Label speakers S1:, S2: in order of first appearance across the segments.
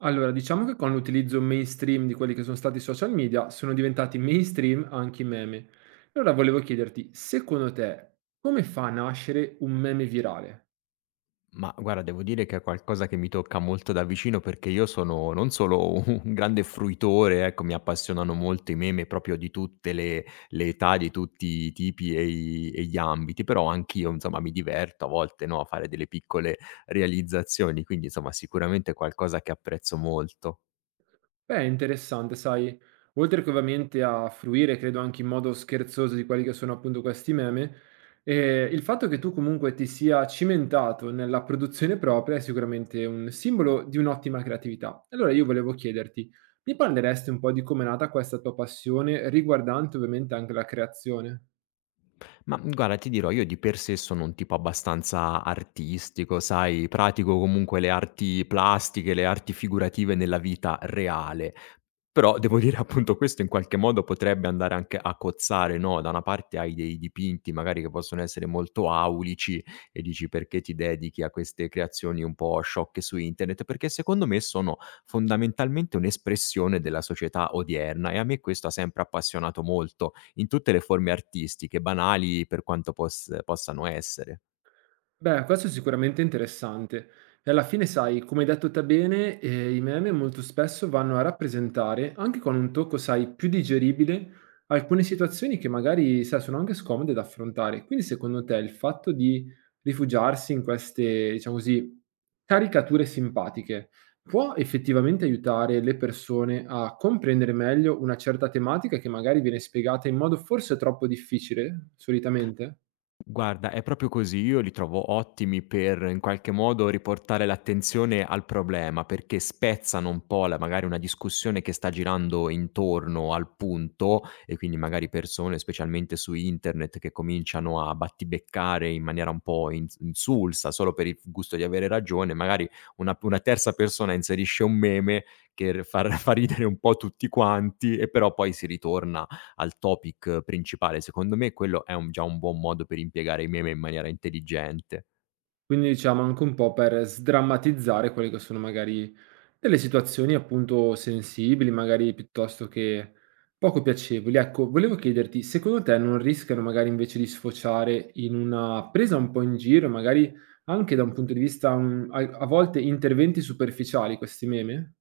S1: Allora, diciamo che con l'utilizzo mainstream di quelli che sono stati i social media, sono diventati mainstream anche i meme. Allora volevo chiederti, secondo te, come fa a nascere un meme virale?
S2: Ma guarda, devo dire che è qualcosa che mi tocca molto da vicino perché io sono non solo un grande fruitore, ecco, mi appassionano molto i meme proprio di tutte le età, di tutti i tipi e gli ambiti, però anch'io, insomma, mi diverto a volte, no, a fare delle piccole realizzazioni, quindi insomma, sicuramente è qualcosa che apprezzo molto.
S1: Beh, è interessante, sai, oltre che ovviamente a fruire, credo anche in modo scherzoso di quelli che sono appunto questi meme, il fatto che tu comunque ti sia cimentato nella produzione propria è sicuramente un simbolo di un'ottima creatività. Allora io volevo chiederti, mi parleresti un po' di come è nata questa tua passione, riguardante ovviamente anche la creazione?
S2: Ma guarda, ti dirò, io di per sé sono un tipo abbastanza artistico, sai, pratico comunque le arti plastiche, le arti figurative nella vita reale. Però devo dire appunto questo in qualche modo potrebbe andare anche a cozzare, no, da una parte hai dei dipinti magari che possono essere molto aulici e dici: "Perché ti dedichi a queste creazioni un po' sciocche su internet?" Perché secondo me sono fondamentalmente un'espressione della società odierna e a me questo ha sempre appassionato molto, in tutte le forme artistiche, banali per quanto possano essere.
S1: Beh, questo è sicuramente interessante. E alla fine, sai, come hai detto te bene, i meme molto spesso vanno a rappresentare, anche con un tocco, sai, più digeribile, alcune situazioni che magari, sai, sono anche scomode da affrontare. Quindi, secondo te, il fatto di rifugiarsi in queste, diciamo così, caricature simpatiche può effettivamente aiutare le persone a comprendere meglio una certa tematica che magari viene spiegata in modo forse troppo difficile, solitamente?
S2: Guarda, è proprio così. Io li trovo ottimi per, in qualche modo, riportare l'attenzione al problema, perché spezzano un po' la magari una discussione che sta girando intorno al punto e quindi magari persone, specialmente su internet, che cominciano a battibeccare in maniera un po' insulsa, solo per il gusto di avere ragione, magari una terza persona inserisce un meme che r fa r fa ridere un po' tutti quanti e però poi si ritorna al topic principale. Secondo me quello è un già un buon modo per impiegare i meme in maniera intelligente.
S1: Quindi diciamo anche un po' per sdrammatizzare quelle che sono magari delle situazioni appunto sensibili, magari piuttosto che poco piacevoli. Ecco, volevo chiederti, secondo te non rischiano magari invece di sfociare in una presa un po' in giro, magari anche da un punto di vista, a volte interventi superficiali questi meme?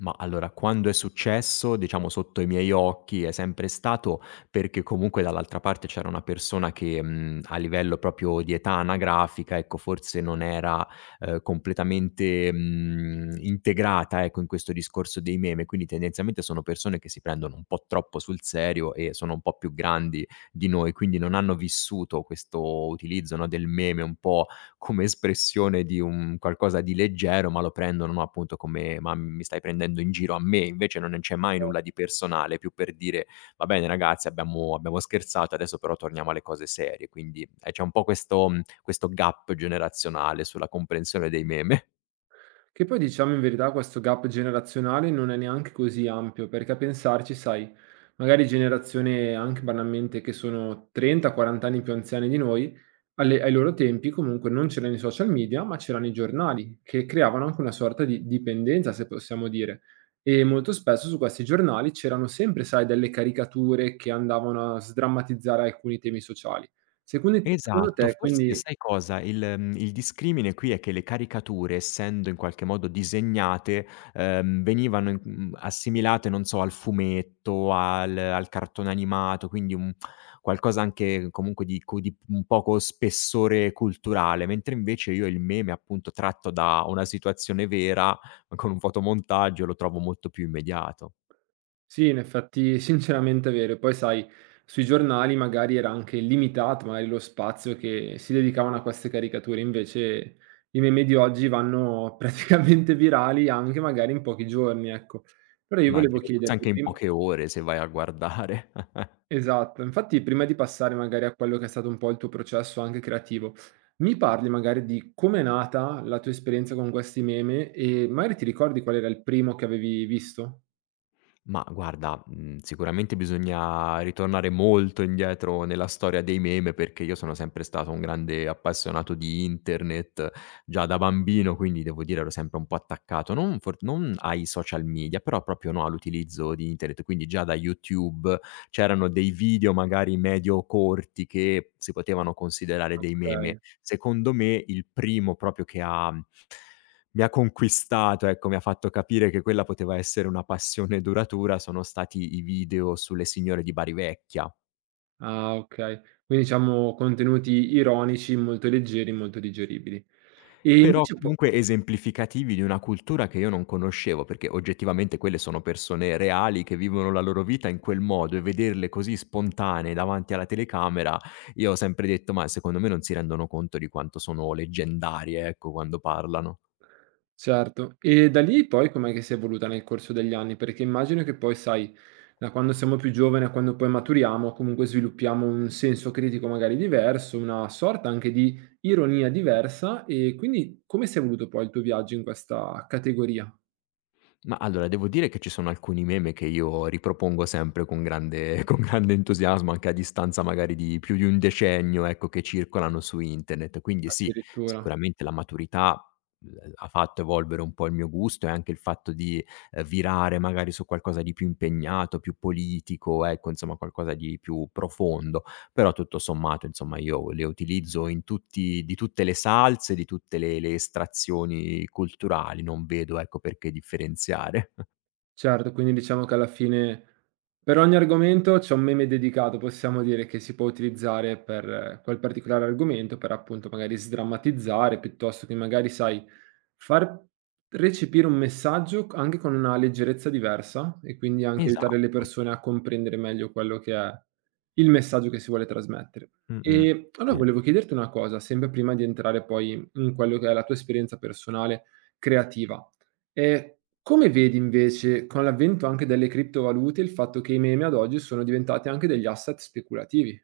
S2: Ma allora, quando è successo, diciamo sotto i miei occhi, è sempre stato perché comunque dall'altra parte c'era una persona che, a livello proprio di età anagrafica, ecco, forse non era, completamente, integrata, ecco, in questo discorso dei meme. Quindi tendenzialmente sono persone che si prendono un po' troppo sul serio e sono un po' più grandi di noi, quindi non hanno vissuto questo utilizzo, no, del meme un po' come espressione di un qualcosa di leggero, ma lo prendono, no, appunto come: "Ma mi stai prendendo in giro a me?" Invece non c'è mai nulla di personale, è più per dire: "Va bene ragazzi abbiamo scherzato, adesso però torniamo alle cose serie." Quindi, c'è un po' questo questo gap generazionale sulla comprensione dei meme.
S1: Che poi diciamo in verità questo gap generazionale non è neanche così ampio, perché a pensarci, sai, magari generazione anche banalmente che sono 30-40 anni più anziani di noi, ai loro tempi comunque non c'erano i social media, ma c'erano i giornali, che creavano anche una sorta di dipendenza, se possiamo dire. E molto spesso su questi giornali c'erano sempre, sai, delle caricature che andavano a sdrammatizzare alcuni temi sociali. Secondo
S2: Esatto,
S1: te,
S2: forse
S1: quindi
S2: sai cosa? Il discrimine qui è che le caricature, essendo in qualche modo disegnate, venivano assimilate, non so, al fumetto, al cartone animato, quindi un qualcosa anche comunque di un poco spessore culturale, mentre invece io il meme, appunto, tratto da una situazione vera, con un fotomontaggio, lo trovo molto più immediato.
S1: sì, in effetti sinceramente è vero. Poi sai, sui giornali magari era anche limitato magari lo spazio che si dedicavano a queste caricature, invece i meme di oggi vanno praticamente virali anche magari in pochi giorni, ecco. Però io
S2: Ma
S1: volevo
S2: direi forse anche
S1: chiederti
S2: in
S1: prim
S2: poche ore, se vai a guardare.
S1: esatto, infatti prima di passare magari a quello che è stato un po' il tuo processo anche creativo, mi parli magari di com'è nata la tua esperienza con questi meme e magari ti ricordi qual era il primo che avevi visto?
S2: Ma guarda, sicuramente bisogna ritornare molto indietro nella storia dei meme, perché io sono sempre stato un grande appassionato di internet già da bambino, quindi devo dire ero sempre un po' attaccato, non ai social media, però proprio, no, all'utilizzo di internet, quindi già da YouTube c'erano dei video magari medio corti che si potevano considerare dei meme.
S1: Okay.
S2: Secondo me il primo proprio che mi ha conquistato, ecco, mi ha fatto capire che quella poteva essere una passione duratura sono stati i video sulle signore di Bari Vecchia,
S1: Ah, okay. Quindi diciamo contenuti ironici molto leggeri, molto digeribili. E
S2: però
S1: invece po
S2: comunque esemplificativi di una cultura che io non conoscevo, perché oggettivamente quelle sono persone reali che vivono la loro vita in quel modo e vederle così spontanee davanti alla telecamera, io ho sempre detto: "Ma secondo me non si rendono conto di quanto sono leggendarie, ecco, quando parlano".
S1: certo. E da lì poi com'è che si è evoluta nel corso degli anni? Perché immagino che poi sai, da quando siamo più giovani a quando poi maturiamo, comunque sviluppiamo un senso critico magari diverso, una sorta anche di ironia diversa e quindi come si è evoluto poi il tuo viaggio in questa categoria
S2: Ma allora, devo dire che ci sono alcuni meme che io ripropongo sempre con grande con grande entusiasmo, anche a distanza magari di più di un decennio, ecco, che circolano su internet. Quindi sì,
S1: addirittura?
S2: sicuramente la maturità, l ha fatto evolvere un po' il mio gusto e anche il fatto di, virare magari su qualcosa di più impegnato, più politico, ecco, insomma qualcosa di più profondo. Però tutto sommato, insomma, io le utilizzo in tutti di tutte le salse, di tutte le estrazioni culturali, non vedo, ecco, perché differenziare.
S1: Certo, quindi diciamo che alla fine per ogni argomento c'è un meme dedicato, possiamo dire, che si può utilizzare per quel particolare argomento, per appunto magari sdrammatizzare, piuttosto che magari, sai, far recepire un messaggio anche con una leggerezza diversa e quindi anche aiutare le
S2: Esatto.
S1: persone a comprendere meglio quello che è il messaggio che si vuole trasmettere.
S2: Mh-mh.
S1: E allora
S2: Sì.
S1: volevo chiederti una cosa, sempre prima di entrare poi in quello che è la tua esperienza personale creativa. E come vedi invece, con l'avvento anche delle criptovalute, il fatto che i meme ad oggi sono diventati anche degli asset speculativi?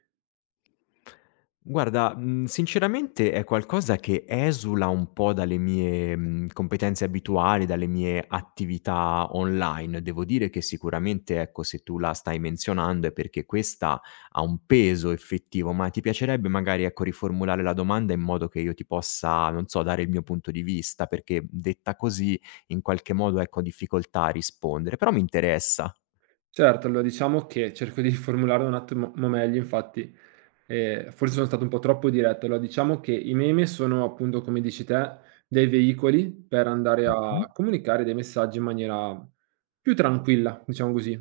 S2: Guarda, sinceramente è qualcosa che esula un po' dalle mie, competenze abituali, dalle mie attività online. Devo dire che sicuramente, ecco, se tu la stai menzionando è perché questa ha un peso effettivo, ma ti piacerebbe magari, ecco, riformulare la domanda in modo che io ti possa, non so, dare il mio punto di vista, perché detta così in qualche modo, ecco, ho difficoltà a rispondere, però mi interessa.
S1: Certo, allora diciamo che cerco di formularlo un attimo meglio, infatti. Forse sono stato un po' troppo diretto. Allora, diciamo che i meme sono appunto, come dici te, dei veicoli per andare
S2: Mh-mh.
S1: a comunicare dei messaggi in maniera più tranquilla, diciamo così.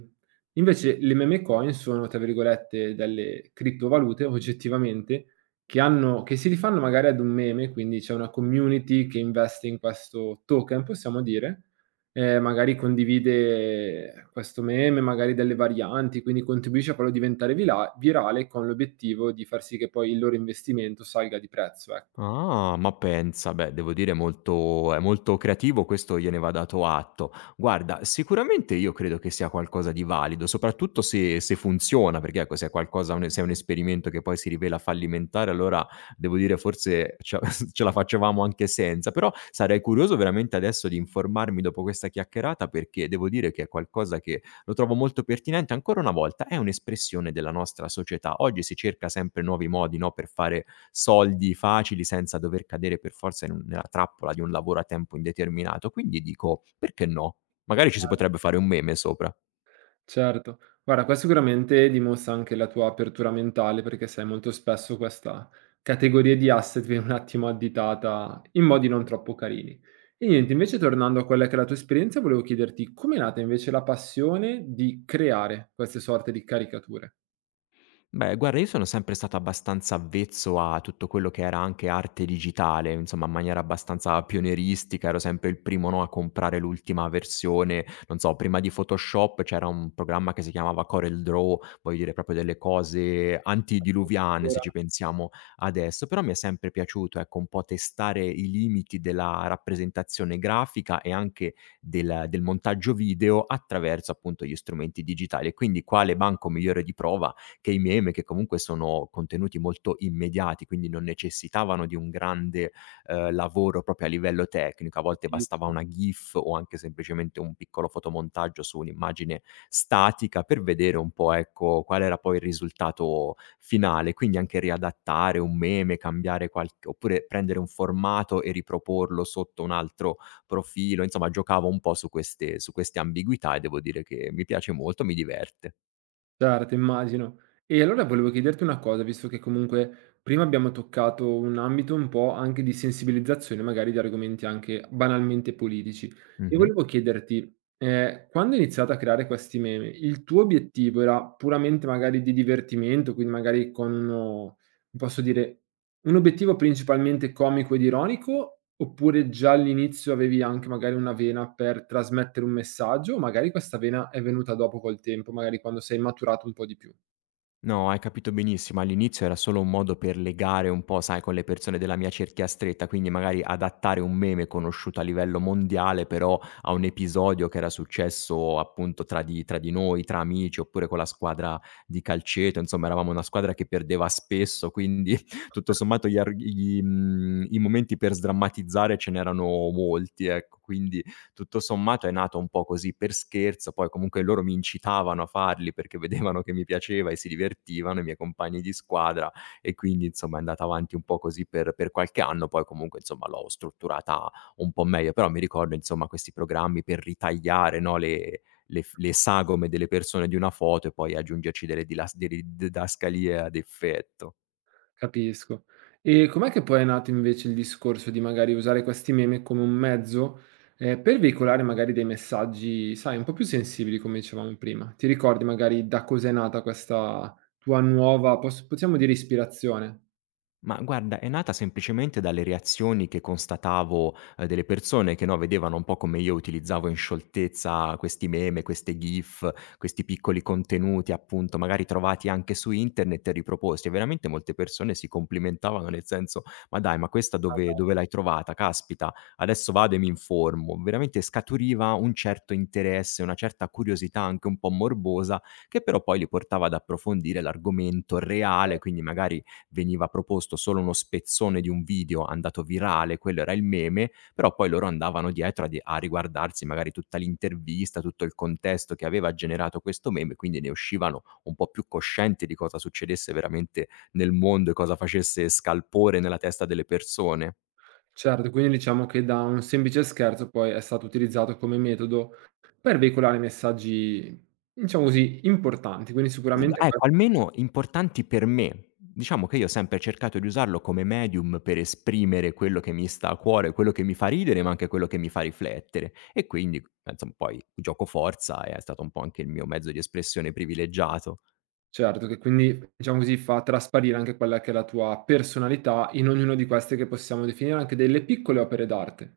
S1: Invece le meme coin sono, tra virgolette, delle criptovalute oggettivamente che hanno che si rifanno magari ad un meme, quindi c'è una community che investe in questo token, possiamo dire, magari condivide questo meme, magari delle varianti, quindi contribuisce a farlo diventare vila virale con l'obiettivo di far sì che poi il loro investimento salga di prezzo, ecco.
S2: Ah, ma pensa, beh, devo dire molto è molto creativo, questo gliene va dato atto. Guarda, sicuramente io credo che sia qualcosa di valido, soprattutto se funziona, perché ecco, se è qualcosa un se è un esperimento che poi si rivela fallimentare, allora devo dire forse ce ce la facevamo anche senza. Però sarei curioso veramente adesso di informarmi dopo questa chiacchierata, perché devo dire che è qualcosa che lo trovo molto pertinente. Ancora una volta, è un'espressione della nostra società. Oggi si cerca sempre nuovi modi, no, per fare soldi facili senza dover cadere per forza in un nella trappola di un lavoro a tempo indeterminato. Quindi dico: "Perché no?" Magari ci si
S1: Chiaro.
S2: potrebbe fare un meme sopra.
S1: Certo. Guarda, qua sicuramente dimostra anche la tua apertura mentale, perché sai molto spesso questa categoria di asset viene un attimo additata in modi non troppo carini. E niente, invece tornando a quella che è la tua esperienza, volevo chiederti com'è nata invece la passione di creare queste sorte di caricature?
S2: Beh, guarda, io sono sempre stato abbastanza avvezzo a tutto quello che era anche arte digitale, insomma, in maniera abbastanza pionieristica, ero sempre il primo, no, a comprare l'ultima versione. Non so, prima di Photoshop c'era un programma che si chiamava Corel Draw, voglio dire proprio delle cose antidiluviane, se
S1: Addirittura,
S2: ci pensiamo adesso, però mi è sempre piaciuto, ecco, un po' testare i limiti della rappresentazione grafica e anche del montaggio video attraverso appunto gli strumenti digitali. E quindi quale banco migliore di prova che i meme, che comunque sono contenuti molto immediati, quindi non necessitavano di un grande, lavoro proprio a livello tecnico. A volte
S1: capisco.
S2: bastava una GIF o anche semplicemente un piccolo fotomontaggio su un'immagine statica per vedere un po', ecco, qual era poi il risultato finale. Quindi anche riadattare un meme, cambiare qualc oppure prendere un formato e riproporlo sotto un altro profilo, insomma giocavo un po' su queste ambiguità e devo dire che mi piace molto, mi diverte.
S1: Certo, immagino. E allora volevo chiederti una cosa, visto che comunque prima abbiamo toccato un ambito un po' anche di sensibilizzazione, magari di argomenti anche banalmente politici. E
S2: Mh-mh.
S1: volevo chiederti, quando hai iniziato a creare questi meme, il tuo obiettivo era puramente magari di divertimento, quindi magari con uno non posso dire un obiettivo principalmente comico ed ironico, oppure già all'inizio avevi anche magari una vena per trasmettere un messaggio, o magari questa vena è venuta dopo col tempo, magari quando sei maturato un po' di più.
S2: No, hai capito benissimo. All'inizio era solo un modo per legare un po', sai, con le persone della mia cerchia stretta, quindi magari adattare un meme conosciuto a livello mondiale, però a un episodio che era successo appunto tra di noi, tra amici, oppure con la squadra di calcetto. Insomma, eravamo una squadra che perdeva spesso, quindi tutto sommato gli arg- gli, mm, i momenti per sdrammatizzare ce n'erano molti, ecco. Quindi tutto sommato è nato un po' così per scherzo, poi comunque loro mi incitavano a farli perché vedevano che mi piaceva e si divertivano, i miei compagni di squadra e quindi insomma è andata avanti un po' così per qualche anno, poi comunque insomma l'ho strutturata un po' meglio, però mi ricordo insomma questi programmi per ritagliare, no, le f le sagome delle persone di una foto e poi aggiungerci delle didascalie ad effetto.
S1: Capisco. E com'è che poi è nato invece il discorso di magari usare questi meme come un mezzo, per veicolare magari dei messaggi, sai, un po' più sensibili come dicevamo prima? Ti ricordi magari da cos'è nata questa tua nuova, possiamo dire ispirazione?
S2: Ma guarda, è nata semplicemente dalle reazioni che constatavo, delle persone che, no, vedevano un po' come io utilizzavo in scioltezza questi meme, queste GIF, questi piccoli contenuti, appunto, magari trovati anche su internet e riproposti, e veramente molte persone si complimentavano nel senso: "Ma dai, ma questa dove l'hai trovata? Caspita, adesso vado e mi informo." Veramente scaturiva un certo interesse, una certa curiosità anche un po' morbosa, che però poi li portava ad approfondire l'argomento reale, quindi magari veniva proposto solo uno spezzone di un video andato virale, quello era il meme, però poi loro andavano dietro a riguardarsi magari tutta l'intervista, tutto il contesto che aveva generato questo meme, quindi ne uscivano un po' più coscienti di cosa succedesse veramente nel mondo e cosa facesse scalpore nella testa delle persone.
S1: Certo, quindi diciamo che da un semplice scherzo poi è stato utilizzato come metodo per veicolare messaggi, diciamo così, importanti, quindi sicuramente
S2: Ah,
S1: que
S2: ecco, almeno importanti per me. Diciamo che io ho sempre cercato di usarlo come medium per esprimere quello che mi sta a cuore, quello che mi fa ridere, ma anche quello che mi fa riflettere. E quindi, insomma, poi giocoforza è stato un po' anche il mio mezzo di espressione privilegiato.
S1: certo che quindi, diciamo così, fa trasparire anche quella che è la tua personalità in ognuno di queste che possiamo definire anche delle piccole opere d'arte.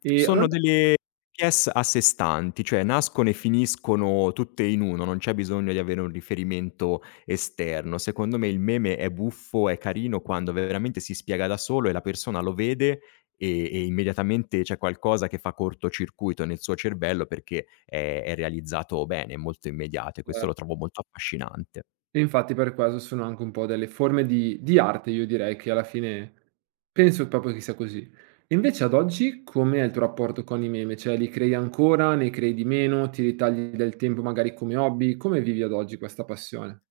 S1: E
S2: Sono
S1: allora
S2: delle PS a sé stanti, cioè nascono e finiscono tutte in 1, non c'è bisogno di avere un riferimento esterno. Secondo me il meme è buffo, è carino quando veramente si spiega da solo e la persona lo vede e immediatamente c'è qualcosa che fa cortocircuito nel suo cervello perché è realizzato bene, è molto immediato e questo
S1: eh,
S2: lo trovo molto affascinante.
S1: e infatti per questo sono anche un po' delle forme di arte, io direi, che alla fine penso proprio che sia così. E invece ad oggi com'è il tuo rapporto con i meme? Cioè li crei ancora, ne crei di meno, ti ritagli del tempo magari come hobby? Come vivi ad oggi questa passione?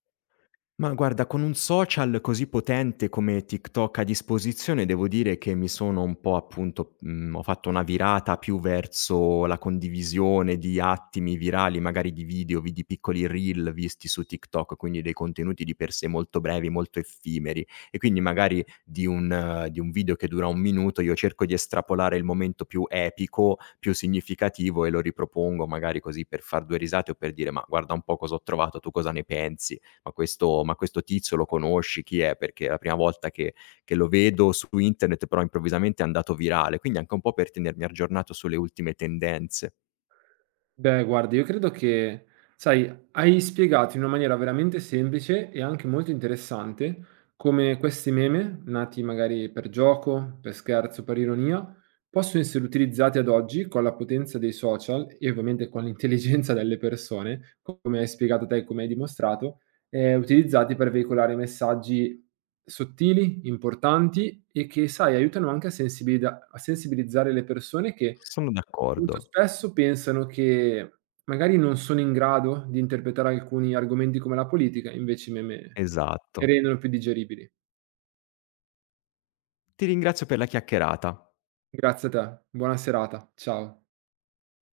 S2: Ma guarda, con un social così potente come TikTok a disposizione, devo dire che mi sono un po' appunto ho fatto una virata più verso la condivisione di attimi virali, magari di video, vi di piccoli reel visti su TikTok, quindi dei contenuti di per sé molto brevi, molto effimeri. E quindi magari di un video che dura 1 minuto, io cerco di estrapolare il momento più epico, più significativo e lo ripropongo magari così per far 2 risate o per dire: "Ma guarda un po' cosa ho trovato, tu cosa ne pensi?" "Ma questo tizio lo conosci? Chi è?" Perché è la prima volta che lo vedo su internet, però improvvisamente è andato virale, quindi anche un po' per tenermi aggiornato sulle ultime tendenze.
S1: Beh, guarda, io credo che, sai, hai spiegato in una maniera veramente semplice e anche molto interessante come questi meme, nati magari per gioco, per scherzo, per ironia, possono essere utilizzati ad oggi con la potenza dei social e ovviamente con l'intelligenza delle persone, come hai spiegato te e come hai dimostrato, utilizzati per veicolare messaggi sottili, importanti e che, sai, aiutano anche a a sensibilizzare le persone che
S2: Sono
S1: molto
S2: d'accordo,
S1: spesso pensano che magari non sono in grado di interpretare alcuni argomenti come la politica, invece i meme li
S2: esatto.
S1: rendono più digeribili.
S2: Ti ringrazio per la chiacchierata.
S1: Grazie a te, buona serata, ciao.